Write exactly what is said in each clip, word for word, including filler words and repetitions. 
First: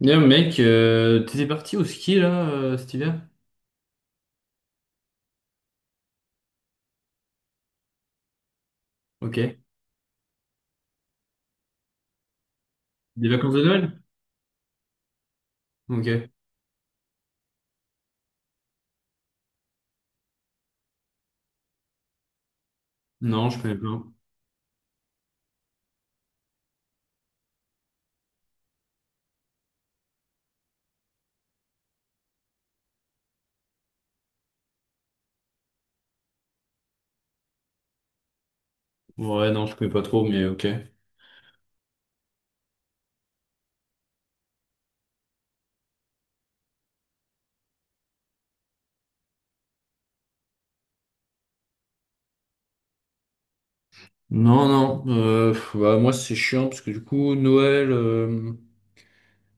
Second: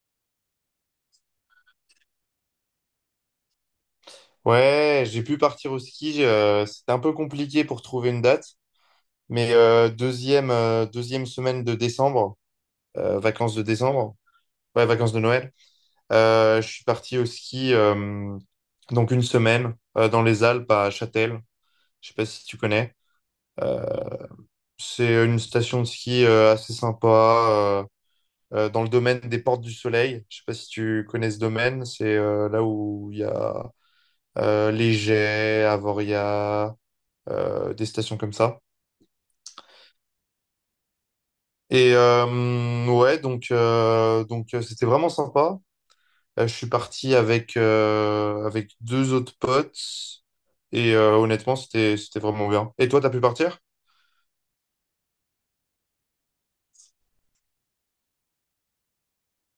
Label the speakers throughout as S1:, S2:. S1: D'ailleurs, mec, euh, t'étais parti au ski là euh, cet hiver?
S2: Ouais, j'ai pu partir au ski. euh, c'était un peu compliqué pour trouver une date, mais
S1: Ok.
S2: euh, deuxième, euh, deuxième semaine de décembre, euh,
S1: Des vacances
S2: vacances
S1: de
S2: de
S1: Noël?
S2: décembre, ouais, vacances de Noël.
S1: Ok.
S2: Euh, je suis parti au ski, euh, donc une semaine euh, dans les Alpes à Châtel. Je sais pas si tu connais.
S1: Non, je connais
S2: Euh,
S1: pas.
S2: c'est une station de ski euh, assez sympa euh, euh, dans le domaine des Portes du Soleil. Je sais pas si tu connais ce domaine. C'est euh, là où il y a euh, Les Jets, Avoria. euh, des stations comme ça.
S1: Ouais, non, je connais pas trop, mais ok.
S2: Et euh, ouais, donc euh, donc euh, c'était vraiment sympa. Euh, je suis parti avec euh, avec deux autres potes et euh, honnêtement c'était c'était vraiment bien. Et toi, t'as pu partir?
S1: Non, non. Euh, pff, bah, moi, c'est chiant parce que du coup, Noël, euh,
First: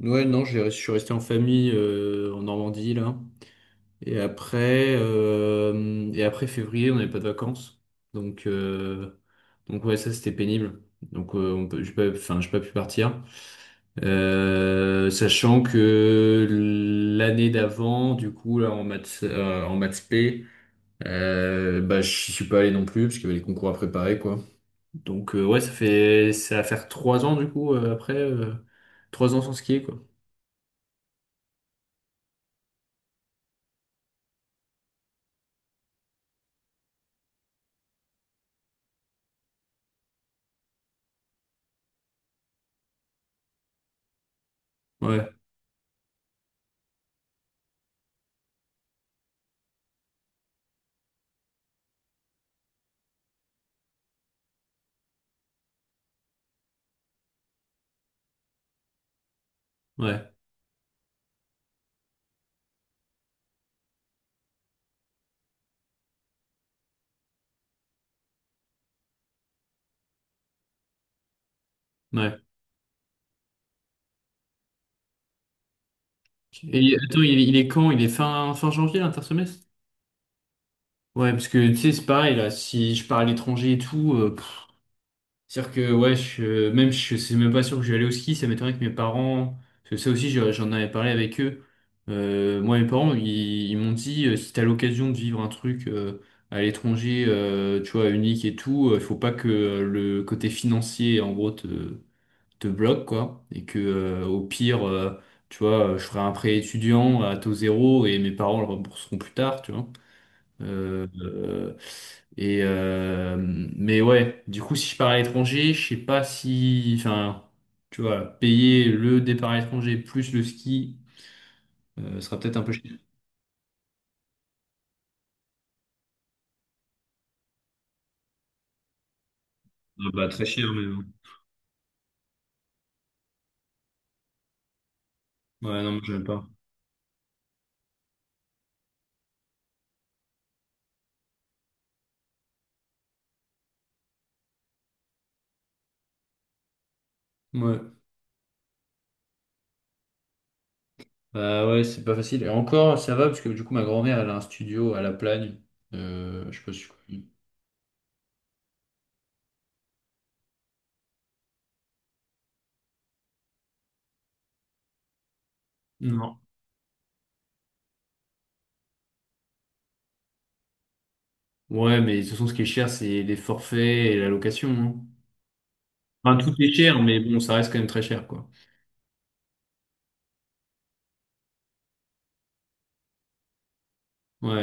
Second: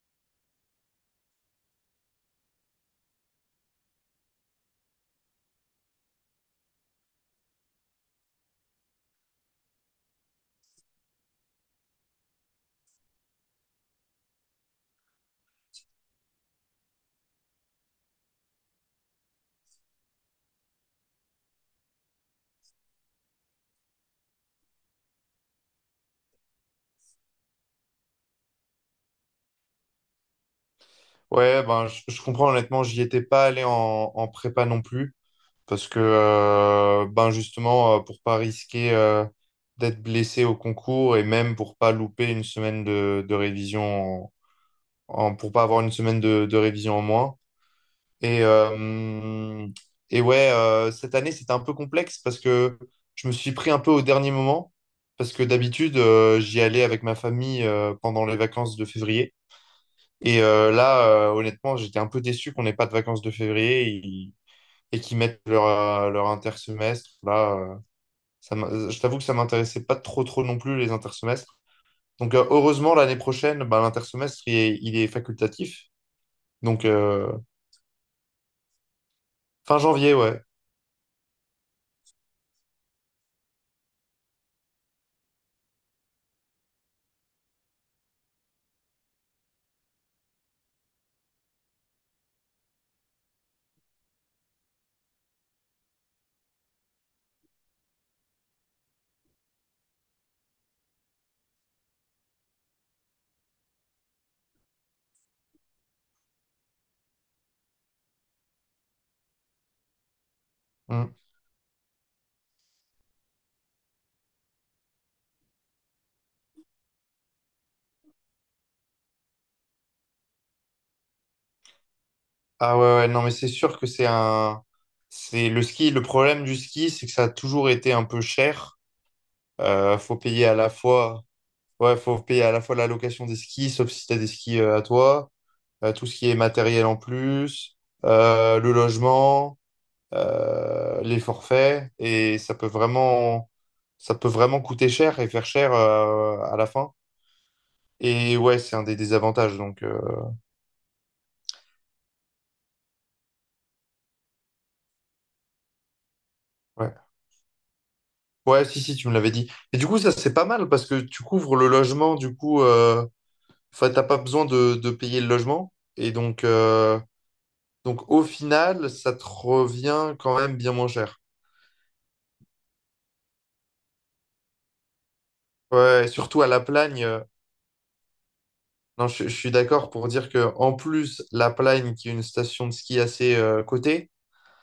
S1: Noël, non, j'ai- je suis resté en famille euh, en Normandie là. Et après, euh, et après février, on n'avait pas de vacances. Donc, euh, donc ouais, ça c'était pénible. Donc, euh, on peut, j'ai pas, enfin, j'ai pas pu partir. Euh, sachant que l'année d'avant, du coup, là, en maths, euh, en maths P, euh, bah, j'y suis pas allé non plus parce qu'il y avait les concours à préparer, quoi. Donc, euh, ouais, ça fait, ça va faire trois ans, du coup, euh, après, euh, trois ans sans skier, quoi.
S2: Ouais, ben je, je comprends honnêtement, j'y étais pas allé en en prépa non plus parce que euh, ben justement euh, pour pas risquer euh, d'être blessé au concours et même pour pas louper une semaine de, de révision en,
S1: Ouais,
S2: en- pour pas avoir une semaine de, de révision en moins. Et, euh, et ouais, euh, cette année, c'était un peu complexe parce que je me suis pris un peu au dernier moment. Parce que d'habitude, euh, j'y allais avec ma famille euh, pendant les vacances de février.
S1: ouais,
S2: Et euh, là, euh, honnêtement, j'étais un peu déçu qu'on n'ait pas de vacances de février et, et qu'ils mettent leur, euh, leur intersemestre. Là, euh, ça m'a- je t'avoue que ça m'intéressait pas trop, trop non plus, les intersemestres. Donc,
S1: ouais.
S2: euh, heureusement, l'année prochaine, bah, l'intersemestre, il est, il est facultatif. Donc,
S1: Et attends,
S2: euh,
S1: il est, il est quand? Il est fin, fin janvier, l'intersemestre?
S2: fin janvier, ouais.
S1: Ouais, parce que tu sais, c'est pareil, là, si je pars à l'étranger et tout, euh, pff, c'est-à-dire que, ouais, je, euh, même, je c'est même pas sûr que je vais aller au ski, ça m'étonnerait que mes parents, parce que ça aussi, je- j'en avais parlé avec eux. Euh, moi, mes parents, ils, ils m'ont dit, euh, si t'as l'occasion de vivre un truc euh, à l'étranger, euh, tu vois, unique et tout, il faut pas que euh, le côté financier, en gros, te, te bloque, quoi. Et que euh, au pire, euh, tu vois, euh, je ferai un prêt étudiant à taux zéro et mes parents le rembourseront plus tard, tu vois. Euh,
S2: Mm.
S1: euh, et euh, mais ouais, du coup, si je pars à l'étranger, je sais pas si, enfin, tu vois, payer le départ à l'étranger plus le ski, euh, sera peut-être un peu
S2: Ah ouais,
S1: cher.
S2: ouais, non, mais c'est sûr que c'est un. C'est le ski. Le problème du ski, c'est que ça a toujours été un peu cher. Euh,
S1: Ah
S2: faut
S1: bah, très
S2: payer à
S1: cher,
S2: la
S1: mais bon.
S2: fois. Ouais, faut payer à la fois la location des skis, sauf si t'as des skis euh, à toi,
S1: Ouais, non,
S2: euh,
S1: moi,
S2: tout ce
S1: j'aime
S2: qui est
S1: pas.
S2: matériel en plus, euh, le logement, euh, les forfaits. Et ça peut vraiment. Ça peut vraiment coûter cher et faire cher euh, à la fin.
S1: Ouais.
S2: Et ouais, c'est un des désavantages. Donc, euh,
S1: Bah ouais, c'est pas facile. Et encore, ça va, parce que du coup, ma grand-mère, elle a un studio à La Plagne. Euh, je sais pas si tu
S2: ouais.
S1: connais.
S2: Ouais, si, si, tu me l'avais dit. Et du coup, ça, c'est pas mal parce que tu couvres le logement, du coup, euh, enfin, t'as pas besoin de, de payer le logement. Et
S1: Non.
S2: donc, euh, donc, au final, ça te revient quand même bien moins cher.
S1: Ouais, mais de toute façon, ce qui est cher, c'est les forfaits et la location. hein.
S2: Ouais,
S1: Enfin,
S2: surtout à
S1: tout
S2: La
S1: est cher,
S2: Plagne. euh,
S1: mais bon, ça reste quand même très cher, quoi.
S2: non, je, je suis d'accord pour dire que en plus, La Plagne, qui est une station de ski assez euh, cotée,
S1: Ouais, ouais,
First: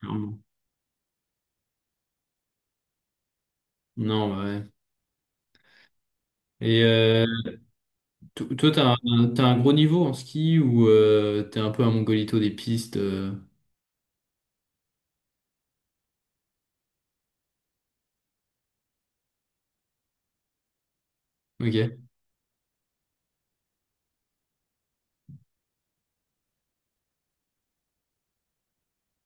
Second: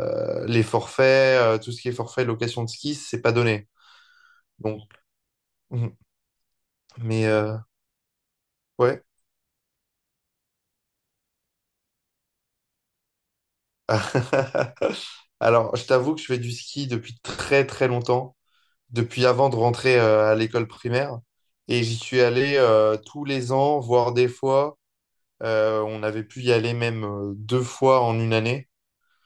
S1: clairement.
S2: les forfaits, euh, tout ce qui est forfait location de ski, c'est pas donné.
S1: Non, bah ouais.
S2: Donc, mm,
S1: Et euh,
S2: mais euh,
S1: to- Toi, t'as
S2: ouais.
S1: un, t'as un gros niveau en ski ou euh, t'es un peu un mongolito des pistes euh,
S2: Alors, je t'avoue que je fais du ski depuis très très longtemps, depuis avant de rentrer euh, à l'école primaire. Et j'y
S1: Ok.
S2: suis allé euh, tous les ans, voire des fois. euh, on avait pu y aller même euh, deux fois en une année.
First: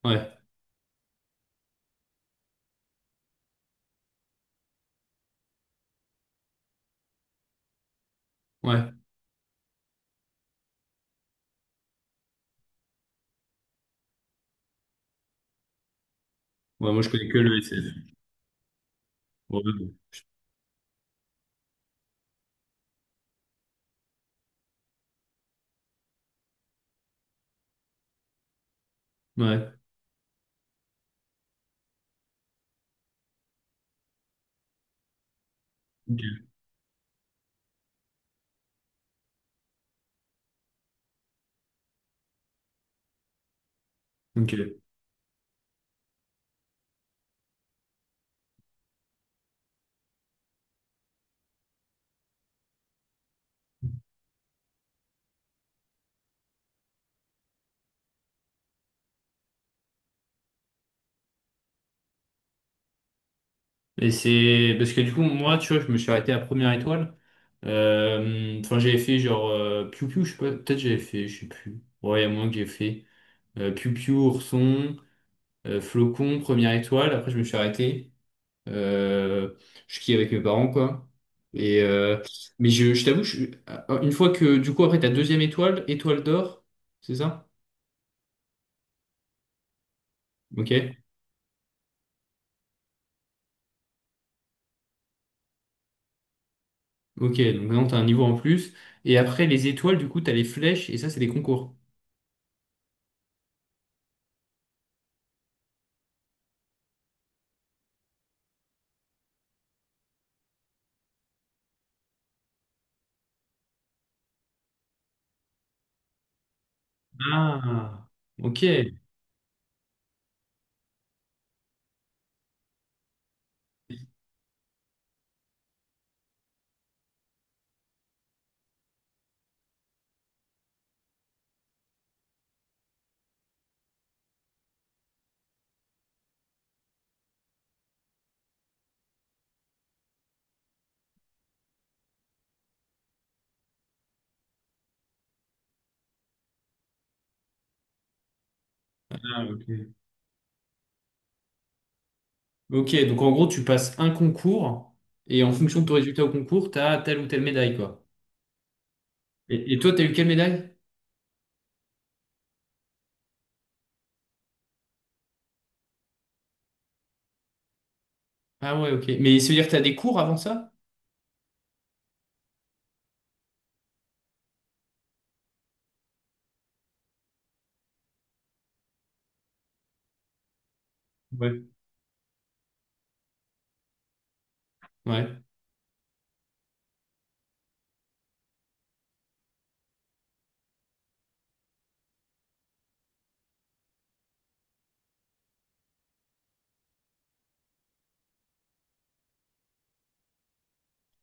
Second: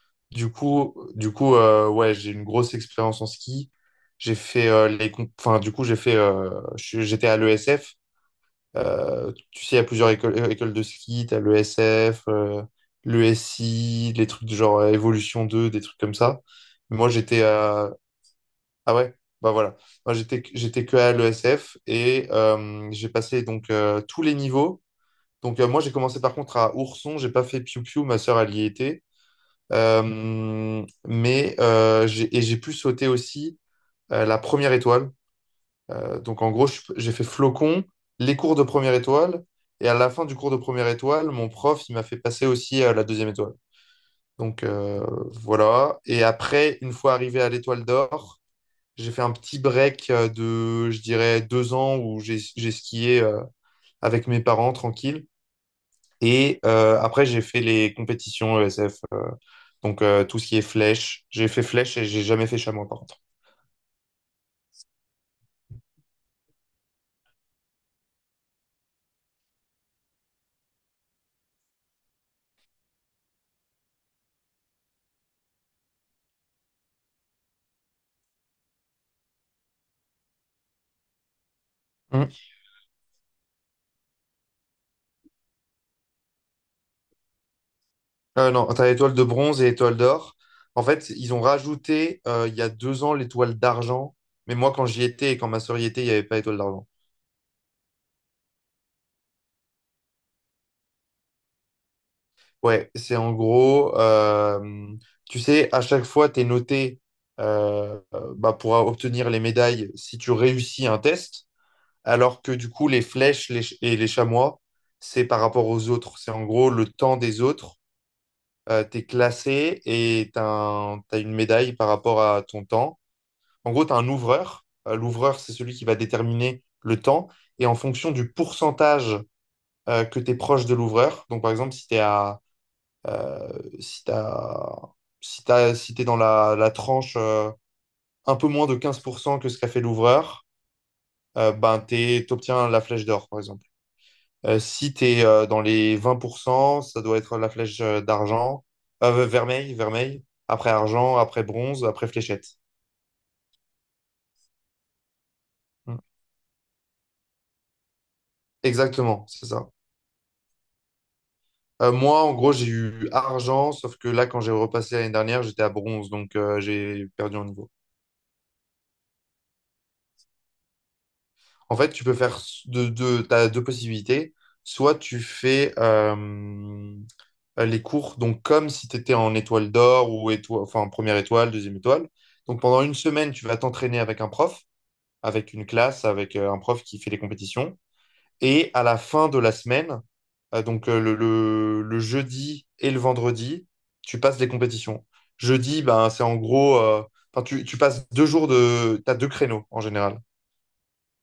S1: Ouais,
S2: Du coup, du coup euh, ouais, j'ai une grosse expérience en ski. J'ai fait euh, les... comp- enfin, du coup, j'ai fait euh, je- suis- j'étais à l'E S F.
S1: ouais.
S2: Euh, tu sais, il y a plusieurs écoles, euh, écoles de ski. T'as l'E S F, euh, l'E S I, les trucs du genre euh, Évolution deux, des trucs comme ça.
S1: Ouais, moi, je
S2: Moi,
S1: connais que
S2: j'étais.
S1: le S F.
S2: Ah ouais, bah
S1: Ouais,
S2: voilà.
S1: ouais.
S2: Moi j'étais j'étais que à l'E S F et euh, j'ai passé donc euh, tous les niveaux. Donc euh, moi j'ai commencé par contre à Ourson, j'ai pas fait Piu Piu, ma sœur elle y était.
S1: Bon. Ouais.
S2: Euh, mais euh, j'ai et j'ai pu sauter aussi euh, la première étoile. Euh, donc
S1: Ok.
S2: en gros je suis- j'ai fait Flocon, les cours de première étoile, et à la fin du cours de première étoile, mon prof il m'a fait passer aussi euh, la deuxième étoile. Donc
S1: Ok.
S2: euh, voilà. Et après une fois arrivé à l'étoile d'or. J'ai fait un petit break euh, de, je dirais, deux ans où j'ai j'ai skié euh, avec mes parents tranquille. Et euh, après, j'ai fait les compétitions E S F. euh, donc, euh, tout ce qui est flèche. J'ai fait flèche et j'ai jamais fait chamois, par contre.
S1: Et c'est... Parce que du coup, moi, tu vois, je me suis arrêté à première étoile. Euh, Enfin, j'avais fait genre... Euh, Piu Piu, je sais pas. Peut-être j'avais fait, je sais plus. Ouais, il y a moins que j'ai fait. Euh, Piu Piu, Ourson, euh, Flocon, première étoile. Après, je me suis arrêté. Euh, je skie avec mes parents, quoi. Et, euh,
S2: Hmm.
S1: mais je, je t'avoue, je- ah, une fois que, du coup, après, ta deuxième étoile, étoile d'or, c'est ça?
S2: Euh, non, t'as l'étoile de bronze et l'étoile d'or. En
S1: Ok.
S2: fait, ils ont rajouté euh, il y a deux ans l'étoile d'argent. Mais moi, quand j'y étais et quand ma sœur y était, il n'y avait pas l'étoile d'argent.
S1: Ok, donc maintenant, t'as un niveau en plus. Et après, les étoiles, du coup, t'as les flèches, et ça, c'est des concours.
S2: Ouais, c'est en gros, euh, tu sais, à chaque fois, tu es noté euh, euh, bah, pour obtenir les médailles si tu réussis un test, alors que du coup, les flèches les ch- et les chamois, c'est par rapport aux autres. C'est en gros le temps des autres.
S1: Ah, ok.
S2: Tu es classé et tu as une médaille par rapport à ton temps. En gros, tu as un ouvreur. Euh, L'ouvreur, c'est celui qui va déterminer le temps. Et en fonction du pourcentage euh, que tu es proche de l'ouvreur, donc par exemple, si tu es à, si t'as- si t'as- si t'es dans la, la tranche euh, un peu moins de quinze pour cent que ce qu'a fait l'ouvreur, euh, ben, t'es- t'obtiens la flèche d'or, par exemple. Euh, si tu es dans les vingt pour cent, ça doit être la flèche euh, d'argent, euh,
S1: Ah,
S2: vermeil,
S1: ok.
S2: vermeil, après argent, après bronze, après fléchette.
S1: Ok, donc en gros, tu passes un concours, et en fonction de ton
S2: Mm.
S1: résultat au concours, t'as telle ou telle médaille, quoi.
S2: Exactement, c'est ça.
S1: Et, et toi, t'as eu quelle médaille?
S2: Euh, moi, en gros, j'ai eu argent, sauf que là, quand j'ai repassé l'année dernière, j'étais à bronze, donc euh, j'ai perdu en niveau.
S1: Ah ouais, ok. Mais ça veut dire que t'as des cours avant ça?
S2: En fait, tu peux faire s- deux, deux, t'as deux possibilités. Soit tu fais euh, les cours, donc comme si tu étais en étoile d'or ou étoile, enfin première étoile,
S1: Ouais.
S2: deuxième étoile. Donc pendant une semaine, tu vas t'entraîner avec un prof,
S1: Ouais,
S2: avec une classe, avec euh, un prof qui fait les compétitions. Et à la fin de la semaine, euh, donc euh, le, le- le jeudi et le vendredi, tu passes des compétitions. Jeudi, ben, c'est en gros, euh, enfin, tu, tu passes deux jours de, t'as deux créneaux en général.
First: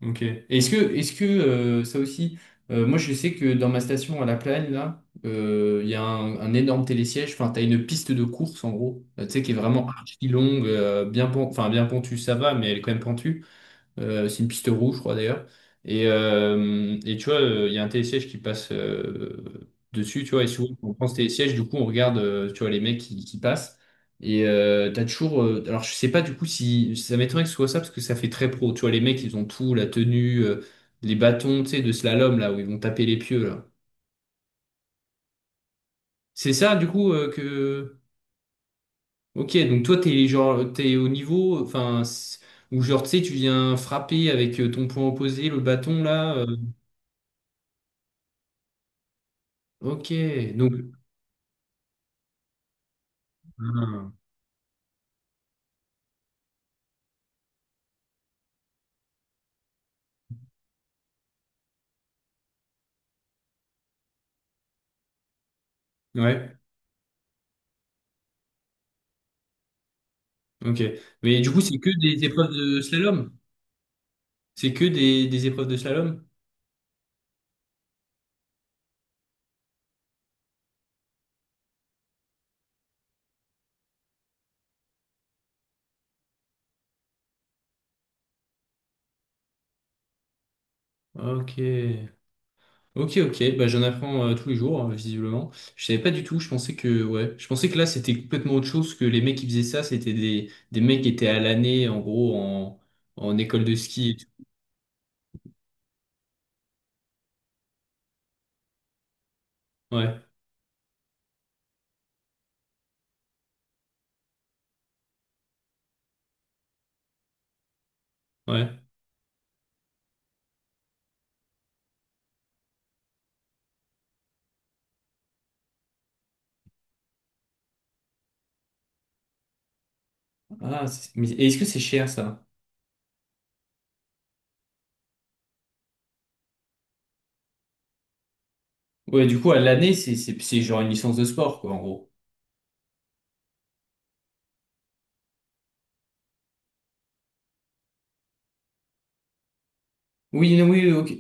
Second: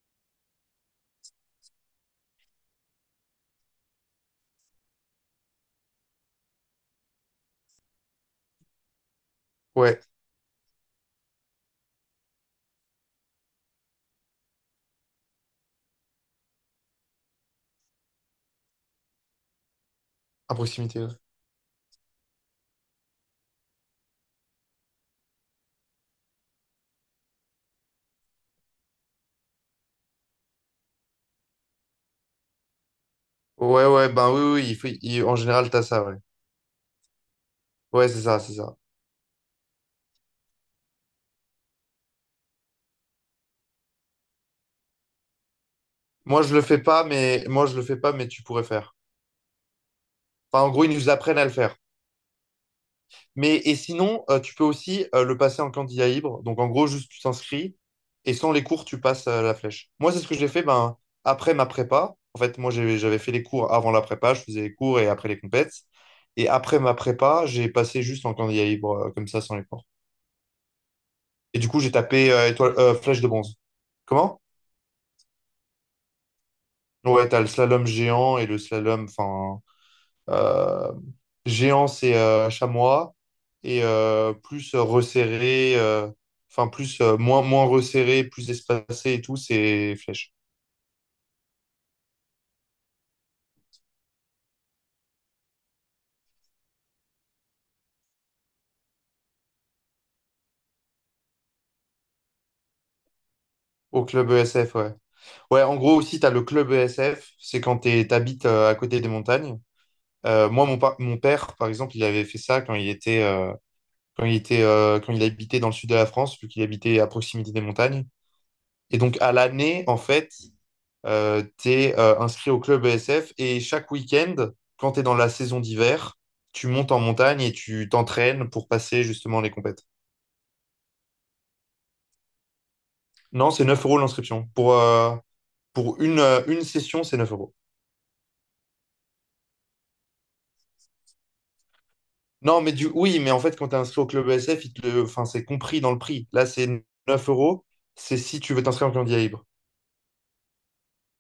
S1: ok. Et Est-ce que, est-ce que euh, ça aussi, euh, moi je sais que dans ma station à La Plagne, là, euh, il y a un, un énorme télésiège, enfin t'as une piste de course en gros, euh, tu sais, qui est Ouais. vraiment
S2: Ouais,
S1: archi longue, euh, bien, pen- enfin, bien pentue, ça va, mais elle est quand même pentue. Euh, c'est une piste rouge, je crois d'ailleurs. Et, euh, et tu vois, euh, il y a un télésiège qui passe euh, dessus, tu vois. Et
S2: à
S1: souvent, quand on
S2: proximité.
S1: prend ce télésiège, du coup, on regarde, euh, tu vois, les mecs qui, qui passent. Et euh, t'as toujours. Euh, alors, je sais pas du coup si. Ça m'étonnerait que ce soit ça, parce que ça fait très pro. Tu vois, les mecs, ils ont tout, la tenue, euh, les bâtons, tu sais, de slalom, là, où ils vont taper les pieux, là.
S2: Ouais, ouais, ouais, ben oui, oui, il faut- il- en général, t'as ça, ouais.
S1: C'est ça, du coup, euh, que.
S2: Ouais, c'est ça, c'est ça.
S1: Ok, donc toi, t'es genre, t'es au niveau, enfin, c- ou genre, tu sais, tu viens frapper avec euh, ton poing opposé, le bâton, là.
S2: Moi,
S1: euh,
S2: je le fais pas, mais moi, je le fais pas, mais tu pourrais faire.
S1: Ok,
S2: Enfin, en
S1: donc,
S2: gros, ils nous apprennent à le faire. Mais et
S1: ah,
S2: sinon, euh, tu peux aussi euh, le passer en candidat libre. Donc en gros, juste tu t'inscris et sans les cours, tu passes euh, la flèche. Moi, c'est ce que j'ai fait ben, après ma prépa. En fait, moi, j'ai- j'avais fait les cours avant la prépa, je faisais les cours et après les compètes. Et
S1: ouais,
S2: après ma prépa, j'ai passé juste en candidat libre, euh, comme ça, sans les cours.
S1: ok. Mais du
S2: Et
S1: coup,
S2: du
S1: c'est
S2: coup,
S1: que
S2: j'ai
S1: des
S2: tapé euh,
S1: épreuves
S2: étoile,
S1: de
S2: euh, flèche de
S1: slalom?
S2: bronze. Comment?
S1: C'est que des, des épreuves de slalom?
S2: Ouais, t'as le slalom géant et le slalom, enfin. euh, géants, c'est euh, chamois et euh, plus euh, resserré, euh, enfin plus euh, moins moins resserré, plus espacé et tout, c'est flèche.
S1: Ok, ok, ok. Bah, j'en apprends euh, tous les jours, euh, visiblement. Je savais pas du tout. Je pensais que, ouais, je pensais que là, c'était complètement autre chose que les mecs qui faisaient ça. C'était des, des mecs qui étaient à l'année, en gros, en, en école de
S2: Au
S1: ski. et
S2: club
S1: tout.
S2: E S F, ouais. Ouais, en gros aussi, tu as le club E S F, c'est quand tu t'habites euh, à côté des montagnes.
S1: Ouais,
S2: Euh, moi, mon, pa- mon père, par exemple, il avait fait ça quand il était, euh, quand il était, euh, quand il habitait dans le sud de la France, vu qu'il habitait à proximité des montagnes.
S1: ouais.
S2: Et donc, à l'année, en fait, euh, tu es inscrit au club E S F et chaque week-end, quand tu es dans la saison d'hiver, tu montes en montagne et tu t'entraînes pour passer justement les compètes.
S1: Ah, c'est- mais est-ce que c'est cher ça?
S2: Non, c'est neuf euros l'inscription. Pour, euh, pour une, euh, une session, c'est neuf euros.
S1: Ouais, du coup, à l'année, c'est c'est- c'est genre une licence de sport, quoi, en gros.
S2: Non, mais du... oui, mais en fait, quand tu es inscrit au club E S F, il te le... enfin, c'est compris dans le prix. Là, c'est neuf euros. C'est si tu veux t'inscrire en candidat libre.
S1: Oui, non, oui, ok.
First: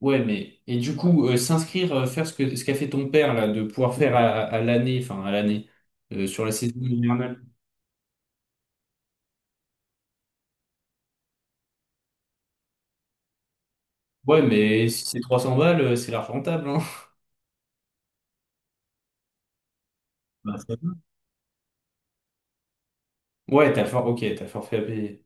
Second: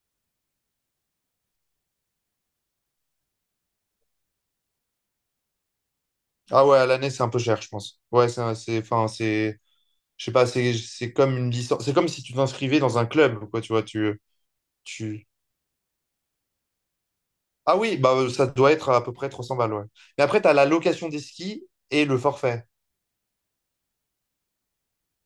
S1: Ouais, mais et du coup, euh, s'inscrire, euh, faire ce que ce qu'a fait ton père là, de pouvoir faire à, à l'année, enfin à l'année, euh, sur la
S2: Ah
S1: saison
S2: ouais, à l'année, c'est un peu
S1: hivernale.
S2: cher, je pense. Ouais, c'est, un- c'est, enfin, c'est, je sais pas, c'est, c'est comme une licence. C'est comme si tu t'inscrivais dans un club, quoi, tu vois. Tu,
S1: Ouais, mais si c'est
S2: tu,
S1: 300 balles, euh, c'est large rentable, hein.
S2: Ah oui, bah, euh, ça doit être à peu près trois cents balles, ouais. Mais après, tu as
S1: Bah,
S2: la
S1: ça va.
S2: location des skis et le forfait.
S1: Ouais, t'as le for... ok, t'as le forfait à payer.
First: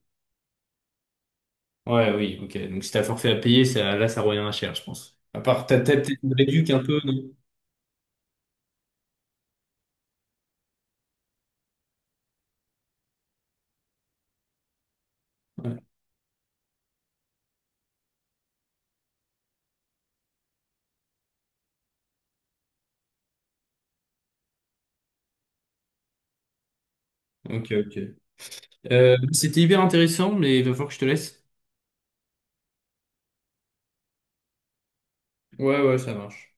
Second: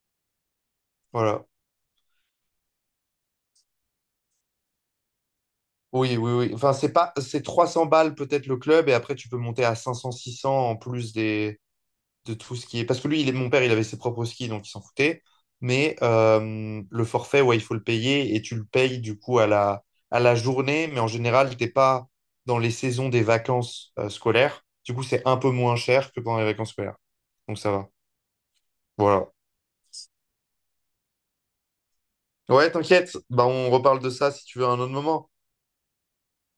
S2: Voilà.
S1: Ouais, oui, ok. Donc si t'as le forfait à payer, ça, là, ça revient à cher, je pense. À part, t'as t'as peut-être
S2: Oui, oui,
S1: une
S2: oui.
S1: réduc
S2: Enfin,
S1: un
S2: c'est
S1: peu,
S2: pas,
S1: non?
S2: c'est trois cents balles peut-être le club et après, tu peux monter à cinq cents, six cents en plus des, de tout ce qui est. Parce que lui, il est, mon père, il avait ses propres skis, donc il s'en foutait.
S1: Ouais.
S2: Mais euh, le forfait, ouais, il faut le payer et tu le payes du coup à la, à la journée. Mais en général, t'es pas dans les saisons des vacances euh, scolaires. Du coup, c'est un peu moins cher que pendant les vacances scolaires. Donc,
S1: Ok,
S2: ça va.
S1: ok. Euh,
S2: Voilà.
S1: c'était hyper intéressant, mais il va falloir que je te laisse.
S2: Ouais, t'inquiète. Bah, on reparle de ça si tu veux à un autre moment.
S1: Ouais, ouais, ça marche.